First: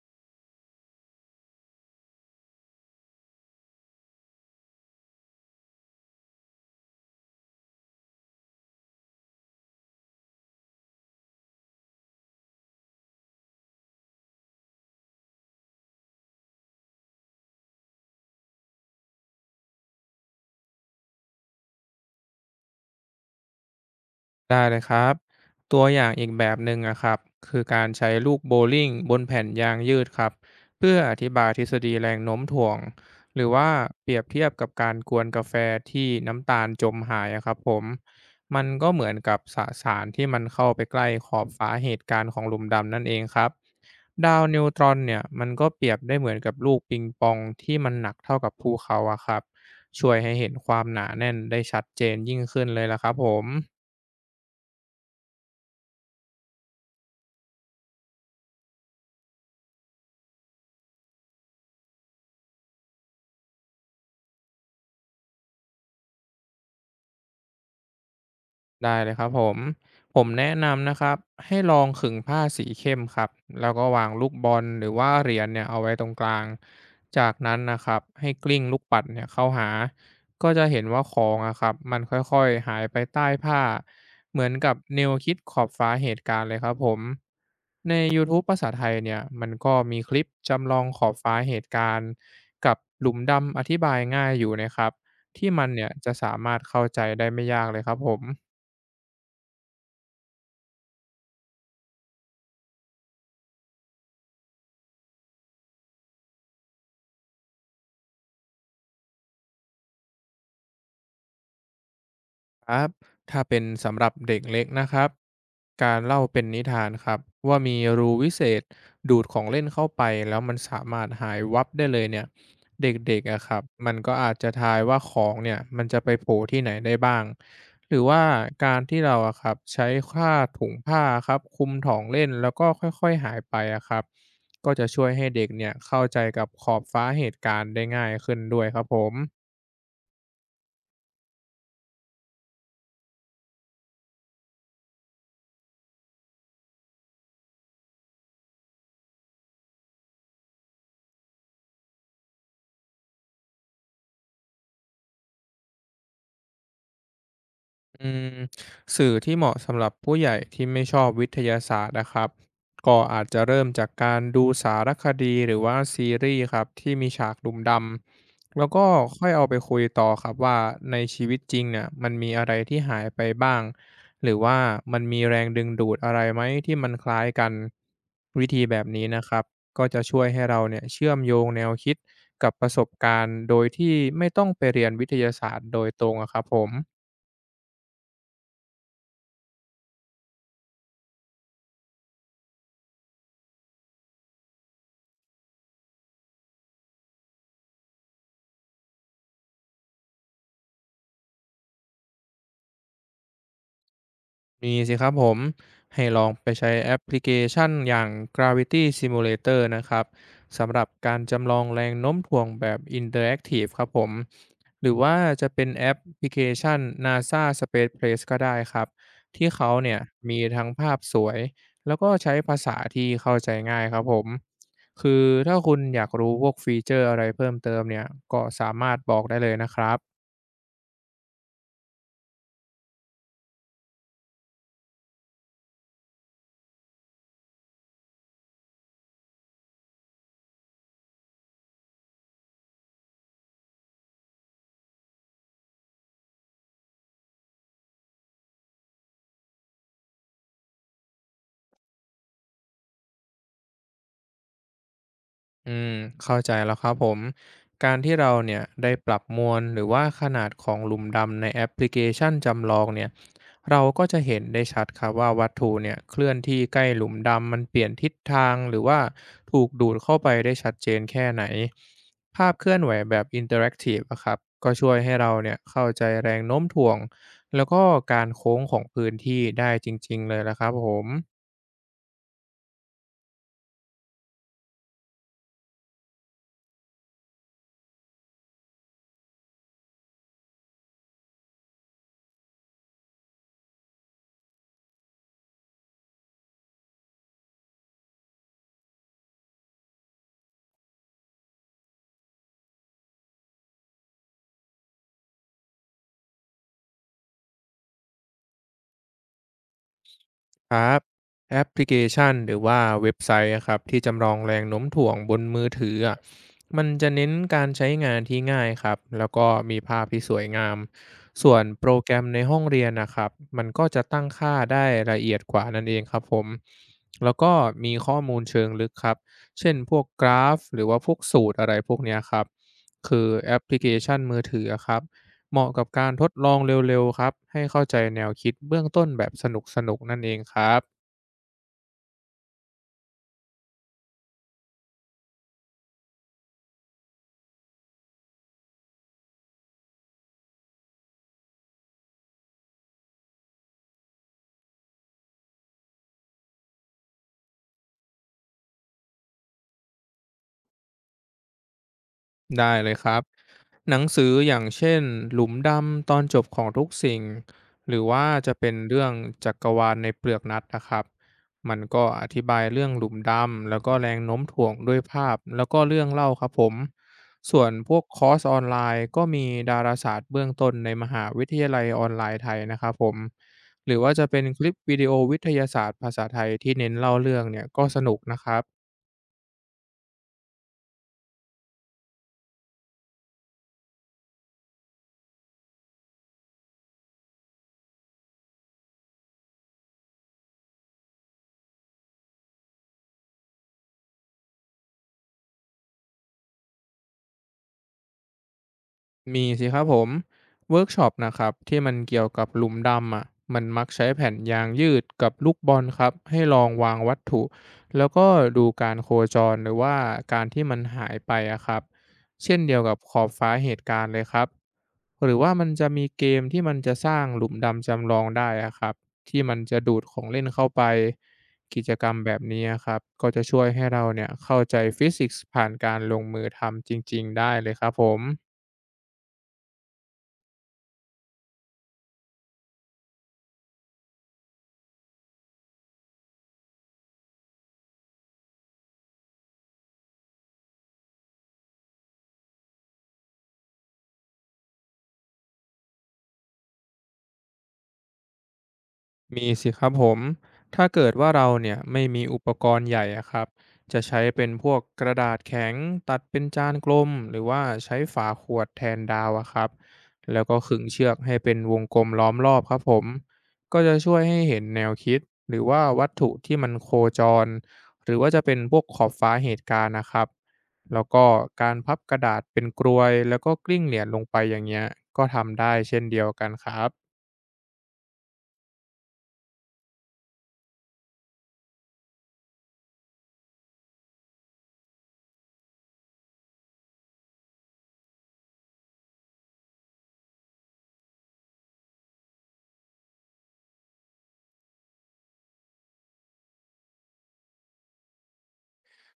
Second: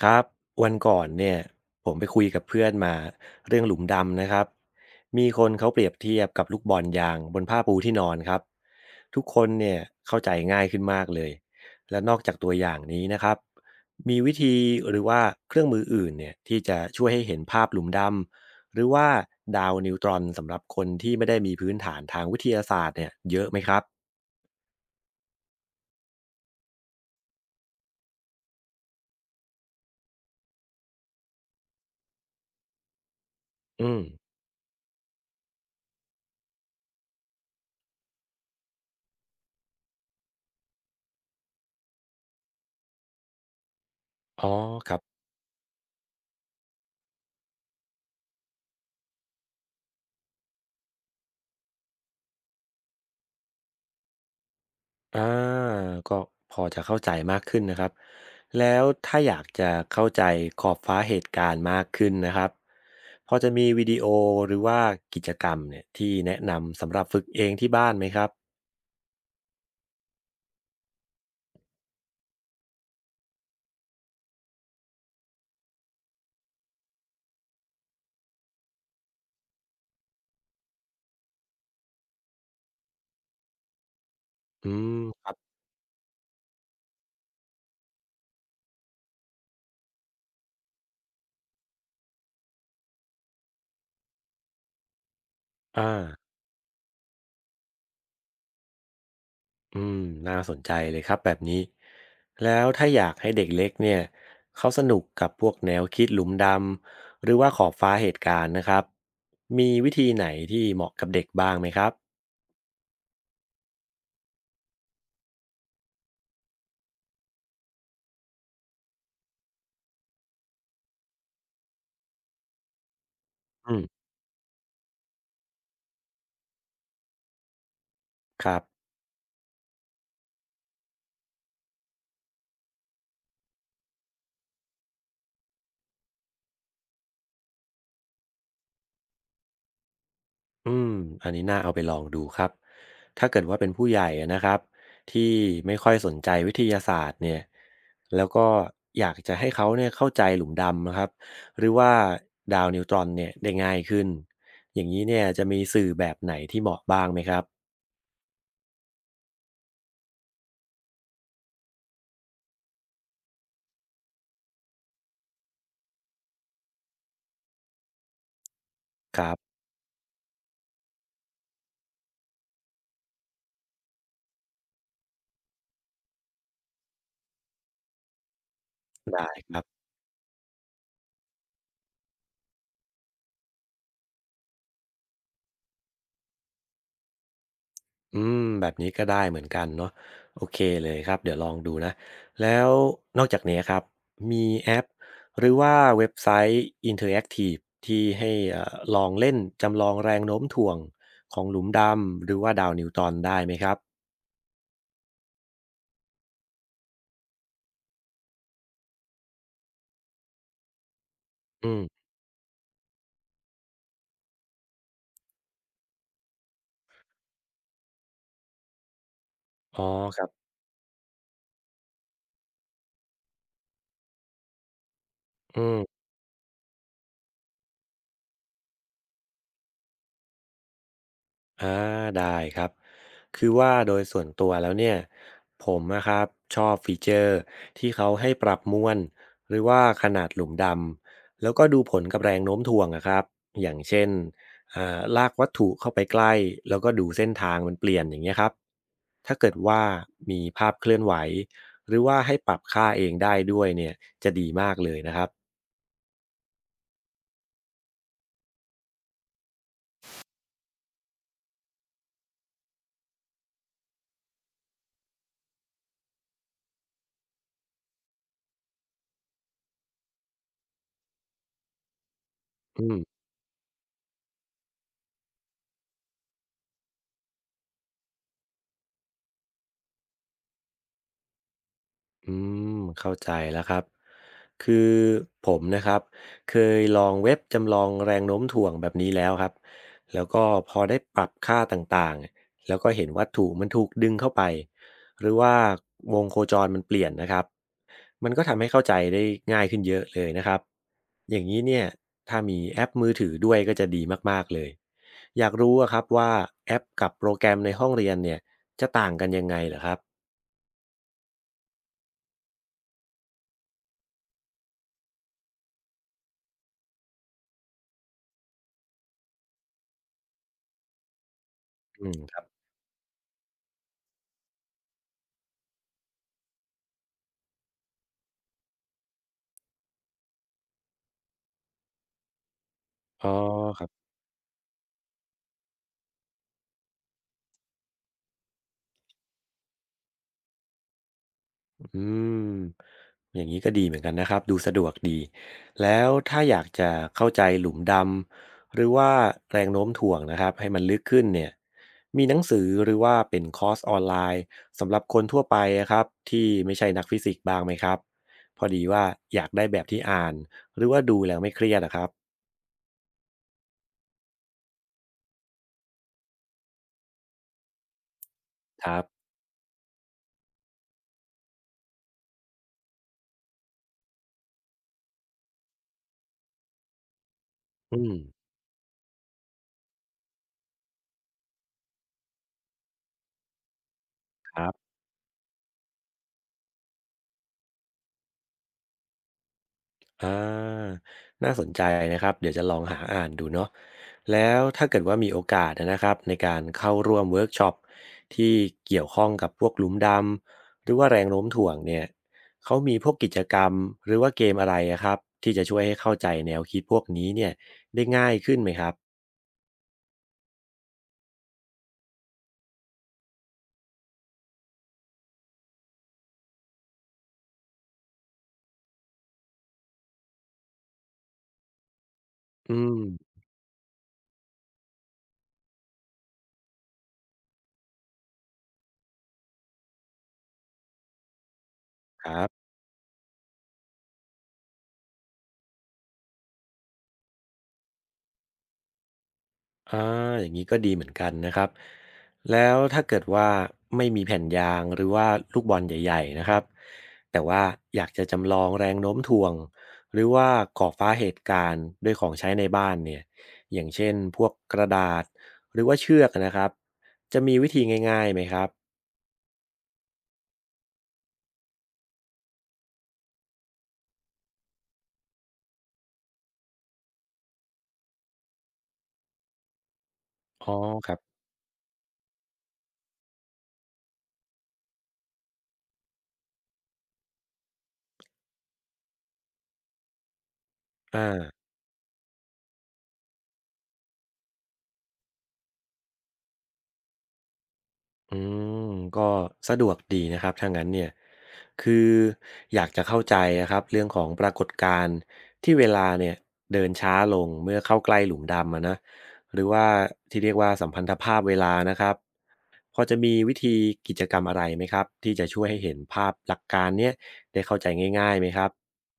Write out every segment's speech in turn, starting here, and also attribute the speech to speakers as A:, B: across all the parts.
A: ครับวันก่อนเนี่ยผมไปคุยกับเพื่อนมาเรื่องหลุมดำนะครับมีคนเขาเปรียบเทียบกับลูกบอลยางบนผ้าปูที่นอนครับทุกคนเนี่ยเข้าใจง่ายขึ้นมากเลยและนอกจากตัวอย่างนี้นะครับมีวิธีหรือว่าเครื่องมืออื่นเนี่ยที่จะช่วยให้เห็นภาพหลุมดำหรือว่าดาวนิวตรอนสำหรับคนที่ไม่ได้มีพื้นฐานทางวิทยาศาสตร์เนี่ยเยอะไหมครับ
B: ได้เลยครับตัวอย่างอีกแบบหนึ่งนะครับคือการใช้ลูกโบว์ลิ่งบนแผ่นยางยืดครับเพื่ออธิบายทฤษฎีแรงโน้มถ่วงหรือว่า
A: อืม
B: เปรียบเทียบกับการกวนกาแฟที่น้ำตาลจมหายอะครับผมมันก็เหมือนกับสสารที่มันเข้าไปใกล้ขอบฟ้าเหตุการณ์ของหลุมดำนั่นเองครับดาว
A: อ๋อ
B: นิวตร
A: ค
B: อ
A: รั
B: น
A: บ
B: เนี่ยมันก็เปรียบได้เหมือนกับลูกปิงปองที่มันหนักเท่ากับภูเขาอะครับช่วยให้เห็นความหนาแน่นได้ชัดเจนยิ่งขึ้นเลยล่ะครับผม
A: อาก็พอจะเข้าใจมากขึ้นนะครับแล้วถ้าอยากจะเข้าใจขอบฟ้าเหตุการณ์มากขึ้นนะครับพอจะมีวิดีโอหรือว่ากิจกรรมเนี่ยที่แนะนำสำหรับฝึกเองที่บ้านไหมครับ
B: ได้เลยครับผมแนะนำนะครับให้ลองขึงผ้าสีเข้มครับแล้วก็วางลูกบอลหรือว่าเหรียญเนี่ยเอาไว้ตรงกลางจากนั้นนะครับให้กลิ้งลูกปัดเนี่ยเข้าหาก็จะเห็นว่าของอะครับมันค่อยๆหายไปใต้ผ้าเหมือน
A: อื
B: กับ
A: ม
B: แนว
A: ครั
B: คิด
A: บ
B: ขอบฟ้าเหตุการณ์เลยครับผมใน YouTube ภาษาไทยเนี่ยมันก็มีคลิปจำลองขอบฟ้าเหตุการณ์กับหลุมดำอธิบายง่ายอยู่นะครับที่มัน
A: อา
B: เนี่ยจะสามารถเข้าใจได้ไม่ยากเลยครับผม
A: อืมน่าสนใจเลยครับแบบนี้แล้วถ้าอยากให้เด็กเล็กเนี่ยเขาสนุกกับพวกแนวคิดหลุมดำหรือว่าขอบฟ้าเหตุการณ์นะครับมีวิธีไหนที่เหมาะกับเด็กบ้างไหมครับ
B: ครับถ้าเป็นสำหรับเด็กเล็กนะครับการเล่าเป็นนิทานครับว่ามีรูวิเศษดูดของเล่นเข้าไปแล้วมันสามารถหายวับได้เลยเนี่ยเด็กๆอะครับ
A: อืม
B: มันก็อาจจะทายว่าของเนี่ยมันจะไปโผล่ที่ไหนได้บ้างหรือว่า
A: ครับ
B: การที่เราอะครับใช้ผ้าถุงผ้าครับคลุมถองเล่นแล้วก็ค่อยๆหายไปอะครับก็จะช่วยให้เด็กเนี่ยเข้าใจกับขอบฟ้าเหตุการณ์ได้ง่ายขึ้นด้วยครับผม
A: อืมอันนี้น่าเอาไปลองดูครับถ้าเกิดว่าเป็นผู้ใหญ่อะนะครับที่ไม่ค่อยสนใจวิทยาศาสตร์เนี่ยแล้วก็อยากจะให้เขาเนี่ยเข้าใจหลุมดำนะครับหรือว่าดาวนิวตรอนเนี่ยได้ง่ายขึ้นอย่างนี้เนี่ยจะมีสื่อแบบไหนที่เหมาะบ้างไหมครับ
B: อืมสื่อที่เหมาะสำหรับผู้ใหญ่ที่ไม่ชอบวิทยาศาสตร์นะครับก็อาจจะเริ่มจากการดูสารคดีหรือว่าซีรีส์ครับที่มีฉากดุมดำแล้วก็
A: ค
B: ค่อย
A: รั
B: เอาไป
A: บ
B: คุยต่อครับว่าในชีวิตจริงเนี่ยมันมีอะไรที่หายไปบ้างหรือว่ามันมีแรงดึงดูดอะไรไหมที่มันคล้ายกันวิธีแบบนี้นะ
A: ได้
B: ครับ
A: ครับ
B: ก็จะช่วยให้เราเนี่ยเชื่อมโยงแนวคิดกับประสบการณ์โดยที่ไม่ต้องไปเรียนวิทยาศาสตร์โดยตรงอะครับผม
A: อืมแบบนี้ก็ได้เหมือนกันเนาะโอเคเลยครับเดี๋ยวลองดูนะแล้วนอกจากนี้ครับมีแอปหรือว่าเว็บไซต์อินเทอร์แอคทีฟที่ให้ลองเล่นจำลองแรงโน้มถ่วงของหลุมดำหรือว่าดาวนิวตอนได้ไหมครับ
B: มีสิครับผมให้ลองไปใช้แอปพลิเคชันอย่าง Gravity Simulator นะครับสำหรับการจำลอง
A: อื
B: แร
A: ม
B: งโน้มถ่วงแบบ Interactive ครับผมหรือว่าจะเป็นแอปพลิเคชัน NASA Space Place ก็ได้ครับที่เขา
A: อ๋อ
B: เนี่ย
A: ครั
B: มี
A: บ
B: ทั้งภาพสวยแล้วก็ใช้ภาษาที่เข้าใจง่ายครับผมคือถ้า
A: อื
B: คุณอ
A: ม
B: ยากรู้พวกฟีเจอร์อะไรเพิ่มเติมเนี่ยก็สามารถบอกได้เลยนะครับ
A: อาได้ครับคือว่าโดยส่วนตัวแล้วเนี่ยผมนะครับชอบฟีเจอร์ที่เขาให้ปรับมวลหรือว่าขนาดหลุมดำแล้วก็ดูผลกับแรงโน้มถ่วงนะครับอย่างเช่นลากวัตถุเข้าไปใกล้แล้วก็ดูเส้นทางมันเปลี่ยนอย่างเงี้ยครับถ้าเกิดว่ามีภาพเคลื่อนไหวหรือว่าให้ปรับค่าเองได้ด้วยเนี่ยจะดีมากเลยนะครับ
B: อืมเข้าใจแล้วครับผม การที่เราเนี่ยได้ปรับมวลหรือว่าขนาดของหลุมดำในแอปพลิเคชันจำลองเนี่ยเราก็จะเห็นได้ชัดครับว่าวัตถุเนี่ยเคลื่อนที่ใกล้หลุมดำมันเปลี่ยนทิศทางหรือว่าถูกดูดเข้าไปได้ชัดเจนแค่ไหน ภาพเคลื่อน
A: อื
B: ไหว
A: ม
B: แบบอินเ r อร์แอคทีฟอะครับก็ช่วยให้เราเนี่ยเข้าใจแรงโน้มถ่วงแล้วก็การโค้งของพื้นที่ได้จริงๆเลยละครับผม
A: อืมเข้าใจแล้วครับคือผมนะครับเคยลองเว็บจำลองแรงโน้มถ่วงแบบนี้แล้วครับแล้วก็พอได้ปรับค่าต่างๆแล้วก็เห็นวัตถุมันถูกดึงเข้าไปหรือว่าวงโคจรมันเปลี่ยนนะครับมันก็ทำให้เข้าใจได้ง่ายขึ้นเยอะเลยนะครับอย่างนี้เนี่ยถ้ามีแอปมือถือด้วยก็จะดีมากๆเลยอยากรู้อะครับว่าแอปกับโปรแกรมในห้องเรียนเนี่ยจะต่างกันยังไงเหรอครับ
B: ครับแอปพลิเคชันหรือว่าเว็บไซต์อะครับที่จำลองแรงโน้มถ่วงบนมือถืออะมันจะเน้นการใช้งานที่ง่ายครับแล้วก็มีภาพที่สวยงามส่วนโปร
A: อื
B: แกร
A: ม
B: ม
A: ค
B: ใน
A: รับ
B: ห้องเรียนนะครับมันก็จะตั้งค่าได้ละเอียดกว่านั่นเองครับผมแล้วก็มีข้อมูลเชิงลึกครับเช่นพวกกราฟหรือว่าพวกสูตรอะไรพวกเนี้ยครับคือ
A: อ๋อ
B: แอปพลิเคชันมือถืออะครับ เหมาะกับการทดลองเร็วๆครับ ให้เข้าใจแนวคิดเบื้องต้นแบบสนุกๆนั่นเองครับ
A: อืมอย่างนี้ก็ดีเหมือนกันนะครับดูสะดวกดีแล้วถ้าอยากจะเข้าใจหลุมดำหรือว่าแรงโน้มถ่วงนะครับให้มันลึกขึ้นเนี่ยมีหนังสือหรือว่าเป็นคอร์สออนไลน์สำหรับคนทั่วไปอะครับที่ไม่ใช่นักฟิสิกส์บ้างไหมครับพอดีว่าอยากได้แบบที่อ่านหรือว่าดูแล้วไม่เครียดนะครับ
B: ได้เลยครับหนังสืออย่างเช่นหลุมดำตอนจบของทุกสิ่งหรือว่าจะเป็น
A: ครั
B: เรื่
A: บ
B: องจักรวาลในเปลือกนัดนะครับมันก็อธิบายเรื่องหลุมดำแล้วก็แรงโน้มถ่วงด้วยภาพแล้วก็เรื่องเล่าครับผมส่วนพว
A: อื
B: ก
A: ม
B: คอร์สออนไลน์ก็มีดาราศาสตร์เบื้องต้นในมหาวิทยาลัยออนไลน์ไทยนะครับผมหรือว่าจะเป็น
A: ค
B: ค
A: รั
B: ลิป
A: บ
B: วิดีโอวิทยาศาสตร์ภาษาไทยที่เน้นเล่าเรื่องเนี่ยก็สนุกนะครับ
A: อาน่าสนใจนะครับเดี๋ยวจะลองหาอ่านดูเนาะแล้วถ้าเกิดว่ามีโอกาสนะครับในการเข้าร่วมเวิร์กช็อปที่เกี่ยวข้องกับพวกหลุมดำหรือว่าแรงโน้มถ่วงเนี่ยเขามีพวกกิจกรรมหรือว่าเกมอะไรอะครับที่จะช่วยให้เข้าใจแนวคิดพวกนี้เนี่ยได้ง่ายขึ้นไหมครับ
B: มีสิครับผมเวิร์กช็อปนะครับที่มันเกี่ยวกับหลุมดำอ่ะมันมักใช้แผ่นยางยืดกับลูกบอลครับให้ลองวางวัตถุแล้วก็ดูการโคจรหรือว่าการที่มันหายไปอะครับเช่นเดี
A: อื
B: ยวกับขอบ
A: ม
B: ฟ้าเหตุการณ์เลยครับหรือว่ามันจะมีเกมที่มันจะสร้างหลุมดำจำลองได้อะครับที่มันจะดูดของเล่นเข้าไปกิจกรรม
A: ค
B: แบบ
A: รั
B: นี้
A: บ
B: อะครับก็จะช่วยให้เราเนี่ยเข้าใจฟิสิกส์ผ่านการลงมือทำจริงๆได้เลยครับผม
A: อาอย่างนี้ก็ดีเหมือนกันนะครับแล้วถ้าเกิดว่าไม่มีแผ่นยางหรือว่าลูกบอลใหญ่ๆนะครับแต่ว่าอยากจะจำลองแรงโน้มถ่วงหรือว่าก่อฟ้าเหตุการณ์ด้วยของใช้ในบ้านเนี่ยอย่างเช่นพวกกระดาษหรือว่าเชือกนะครับจะมีวิธีง่ายๆไหมครับ
B: มีสิครับผม ถ้าเกิดว่าเราเนี่ยไม่มีอุปกรณ์ใหญ่อะครับจะใช้เป็นพวกกระดาษแข็งตัดเป็นจานกลมหรือว่าใช้ฝาขวดแทนดาวอะครับแล้วก็
A: อ๋อ
B: ขึงเชื
A: ค
B: อ
A: รั
B: กให้
A: บ
B: เป็นวงกลมล้อมรอบครับผมก็จะช่วยให้เห็นแนวคิดหรือว่าวัตถุที่มันโคจรหรือว่าจะเป็นพวกขอบฟ้าเหตุการณ์นะครับแล้วก็
A: อา
B: การพับกระดาษเป็นกรวยแล้วก็กลิ้งเหรียญลงไปอย่างเงี้ยก็ทำได้เช่นเดียวกันครับ
A: อืมก็สะดวกดีนะครับถ้างั้นเนี่ยคืออยากจะเข้าใจนะครับเรื่องของปรากฏการณ์ที่เวลาเนี่ยเดินช้าลงเมื่อเข้าใกล้หลุมดำอะนะหรือว่าที่เรียกว่าสัมพันธภาพเวลานะครับพอจะมีวิธีกิจกรรมอะไรไหมครับที่จะช่วยให้เห็นภาพหลักการเนี้ยได้เข้าใจง่ายๆไหมครับ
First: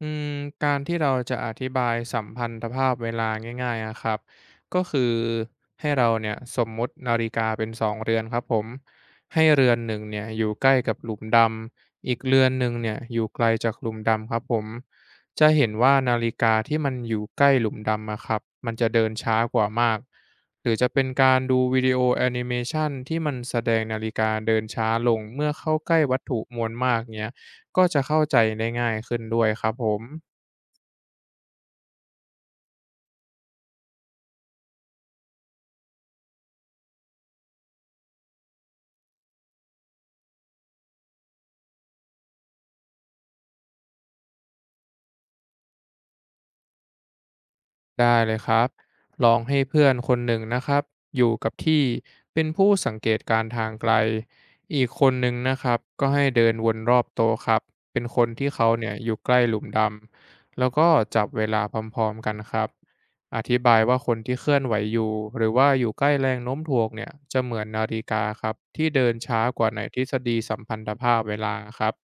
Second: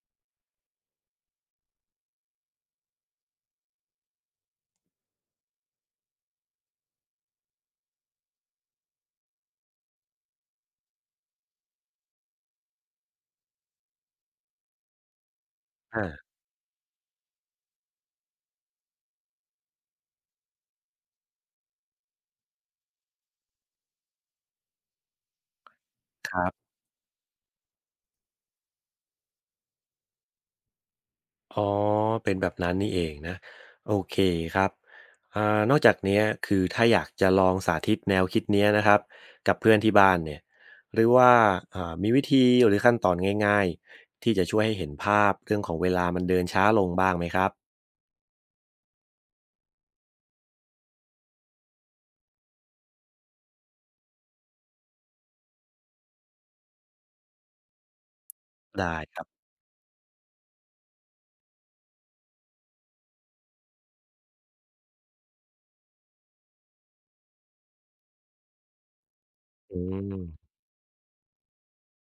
B: อืมการที่เราจะอธิบายสัมพันธภาพเวลาง่ายๆนะครับก็คือให้เราเนี่ยสมมุตินาฬิกาเป็นสองเรือนครับผมให้เรือนหนึ่งเนี่ยอยู่ใกล้กับหลุมดำอีกเรือนหนึ่งเนี่ยอยู่ไกลจากหลุมดำครับผมจะเห็นว่านา
A: อา
B: ฬิกาที่มันอยู่ใกล้หลุมดำอะครับมันจะเดินช้ากว่ามากหรือจะเป็นการดูวิดีโอแอนิเมชันที่มันแสดงนาฬิกาเดินช้าลงเมื่อเข้าใกล้วัต
A: ค
B: ถุ
A: รั
B: มว
A: บ
B: ลมากเนี่ย ก็จะเข้าใจได้ง่ายขึ้นด้วยครับผม
A: อ๋อ เป็นแบบนั้นนี่เองนะโอเคครับอ่านอกจากเนี้ยคือถ้าอยากจะลองสาธิตแนวคิดเนี้ยนะครับกับเพื่อนที่บ้านเนี่ยหรือว่ามีวิธีหรือขั้นตอนง่ายๆที่จะช่วยให้เห็นภาพเรื่องของเวลามันเดินช้าลงบ้างไหมครับ
B: ได้เลยครับลองให้เพื่อนคนหนึ่งนะครับอยู่กับที่เป็นผู้สังเกตการณ์ทางไกลอีกคนหนึ่งนะครับก็ให้เดินวนรอบโต๊ะครับเป็นคนที่เขาเนี่ย
A: ได้
B: อ
A: ค
B: ยู่
A: รับ
B: ใกล้หลุมดำแล้วก็จับเวลาพร้อมๆกันครับอธิบายว่าคนที่เคลื่อนไหวอยู่หรือว่าอยู่ใกล้แรงโน้มถ่วงเนี่ยจะเหมือนนาฬิกาครับที่เดินช้ากว่า
A: อื
B: ในทฤษ
A: ม
B: ฎีสัมพันธภาพเวลาครับ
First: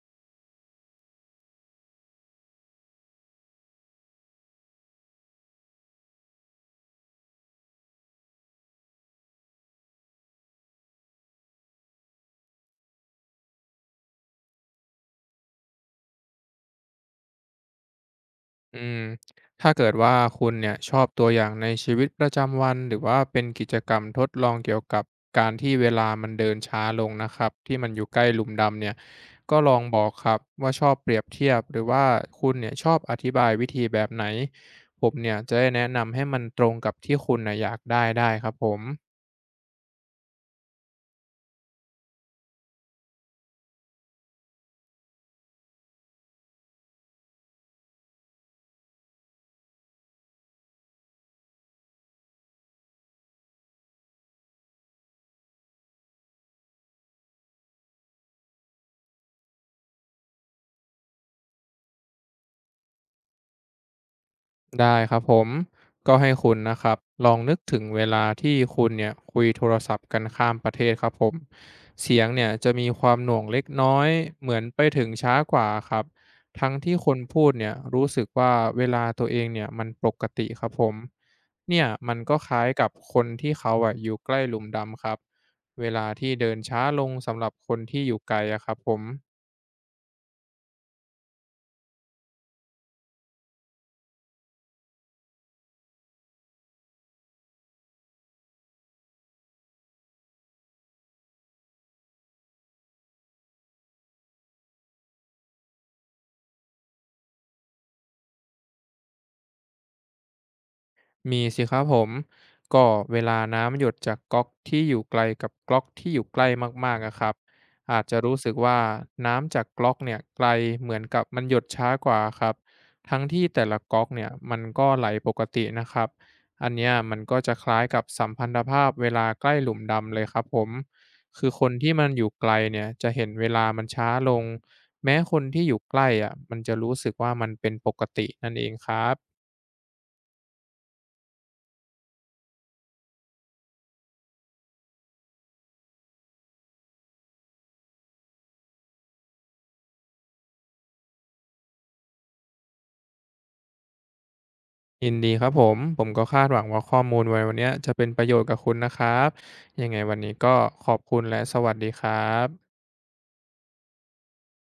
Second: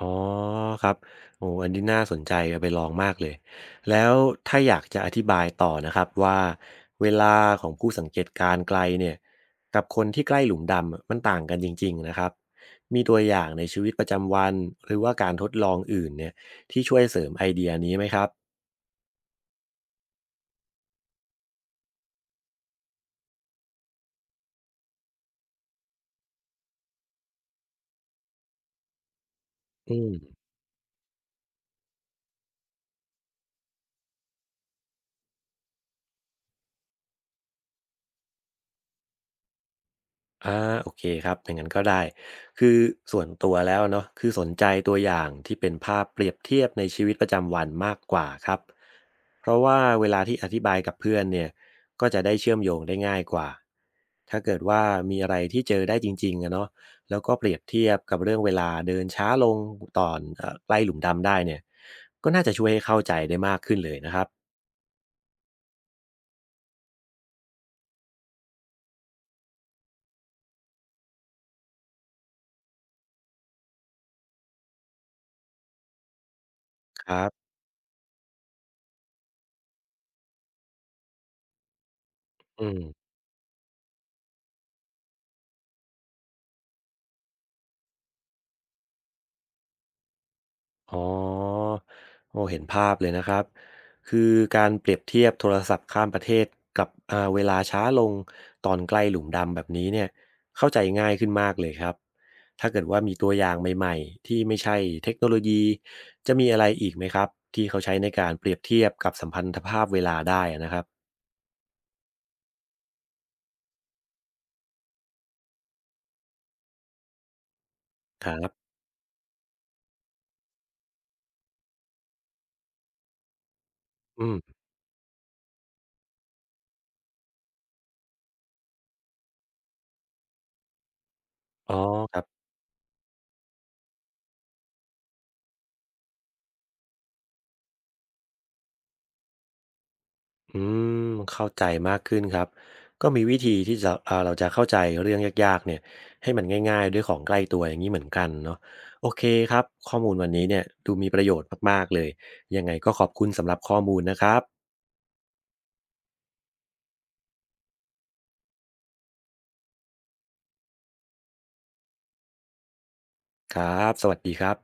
A: อ๋อครับโอ้อันนี้น่าสนใจเอาไปลองมากเลยแล้วถ้าอยากจะอธิบายต่อนะครับว่าเวลาของผู้สังเกตการณ์ไกลเนี่ยกับคนที่ใกล้หลุมดำอะมันต่างกันจริงๆนะครับมีตัวอย่างในชีวิตประจำวันหรือว่าการทดลองอื่นเนี่ยที่ช่วยเสริมไอเดียนี้ไหมครับ
B: อืมถ้าเกิดว่าคุณเนี่ยชอบตัวอย่างในชีวิตประจำวันหรือว่าเป็นกิจกรรมทดลองเกี่ยวกับการที่เวลามันเดินช้าลงนะครับที่มันอยู่ใกล้หลุมดำเนี่ยก็ลองบ
A: อื
B: อก
A: ม
B: ครับว่าชอบเปรียบเทียบหรือว่าคุณเนี่ยชอบอธิบายวิธีแบบไหนผมเนี่ยจะได้แนะนำให้มันตรงกับที่คุณนะอยากได้ได้ครับผม
A: อาโอเคครับอย่างนั้นก็ได้คือส่วนตัวแล้วเนาะคือสนใจตัวอย่างที่เป็นภาพเปรียบเทียบในชีวิตประจำวันมากกว่าครับเพราะว่าเวลาที่อธิบายกับเพื่อนเนี่ยก็จะได้เชื่อมโยงได้ง่ายกว่าถ้าเกิดว่ามีอะไรที่เจอได้จริงๆอะเนาะแล้วก็เปรียบเทียบกับเรื่องเวลาเดินช้าลงตอนไล่หลุมดำได้เนี่ยก็น่าจะช่วยให้เข้าใจได้มากขึ้นเลยนะครับ
B: ได้ครับผมก็ให้คุณนะครับลองนึกถึงเวลาที่คุณเนี่ยคุยโทรศัพท์กันข้ามประเทศครับผมเสียงเนี่ยจะมีความหน่วงเล็กน้อยเหมือนไปถึงช้ากว่าครับทั้งที่
A: ค
B: คน
A: รั
B: พูด
A: บ
B: เนี่ยรู้สึกว่าเวลาตัวเองเนี่ยมันปกติครับผมเนี่ยมันก็คล้า
A: อื
B: ย
A: ม
B: กับคนที่เขาอะอยู่ใกล้หลุมดำครับเวลาที่เดินช้าลงสำหรับคนที่อยู่ไกลอะครับผม
A: อ๋อโอ้เห็นภาพเลยนะครับคือการเปรียบเทียบโทรศัพท์ข้ามประเทศกับเวลาช้าลงตอนใกล้หลุมดำแบบนี้เนี่ยเข้าใจง่ายขึ้นมากเลยครับถ้าเกิดว่ามีตัวอย่างใหม่ๆที่ไม่ใช่เทคโนโลยีจะมีอะไรอีกไหมครับที่เขาใช้ในการเปรียบเทียบกับสัมพันธภาพเวลาได้อะนะครับ
B: มีสิครับผมก็เวลาน้ำหยดจากก๊อกที่อยู่ไกลกับก๊อกที่อยู่ใกล้มากๆอะครับอาจจะ
A: ค
B: รู้
A: รั
B: สึก
A: บ
B: ว่าน้ำจากก๊อกเนี่ยไกลเหมือนกับมันหยดช้ากว่าครับทั้งที่แต่ละก๊อกเนี่ย
A: อื
B: มั
A: ม
B: นก็ไหลปกตินะครับอันเนี้ยมันก็จะคล้ายกับสัมพันธภาพเวลาใกล้หลุมดำเลยครับผมคือคน
A: อ๋อ
B: ที่มัน
A: ค
B: อ
A: รั
B: ยู่
A: บ
B: ไกลเนี่ยจะเห็นเวลามันช้าลงแม้คนที่อยู่ใกล้อะมันจะรู้สึกว่ามันเป็นปกตินั่นเองครับ
A: อืมเข้าใจมากขึ้นครับก็มีวิธีที่จะเราจะเข้าใจเรื่องยากๆเนี่ยให้มันง่ายๆด้วยของใกล้ตัวอย่างนี้เหมือนกันเนาะโอเคครับข้อมูลวันนี้เนี่ยดูมีประโยชน์มากๆเลยยังไงก็ขอบคุณสำหรับข้อมูลนะครับ
B: ยินดีครับผม ผมก็คาดหวังว่าข้อมูลไววันเนี้ยจะเป็นประโยชน์กับคุณนะครับยังไงวันนี้ก็ขอบคุณและสวัสดีครับ
A: ครับสวัสดีครับ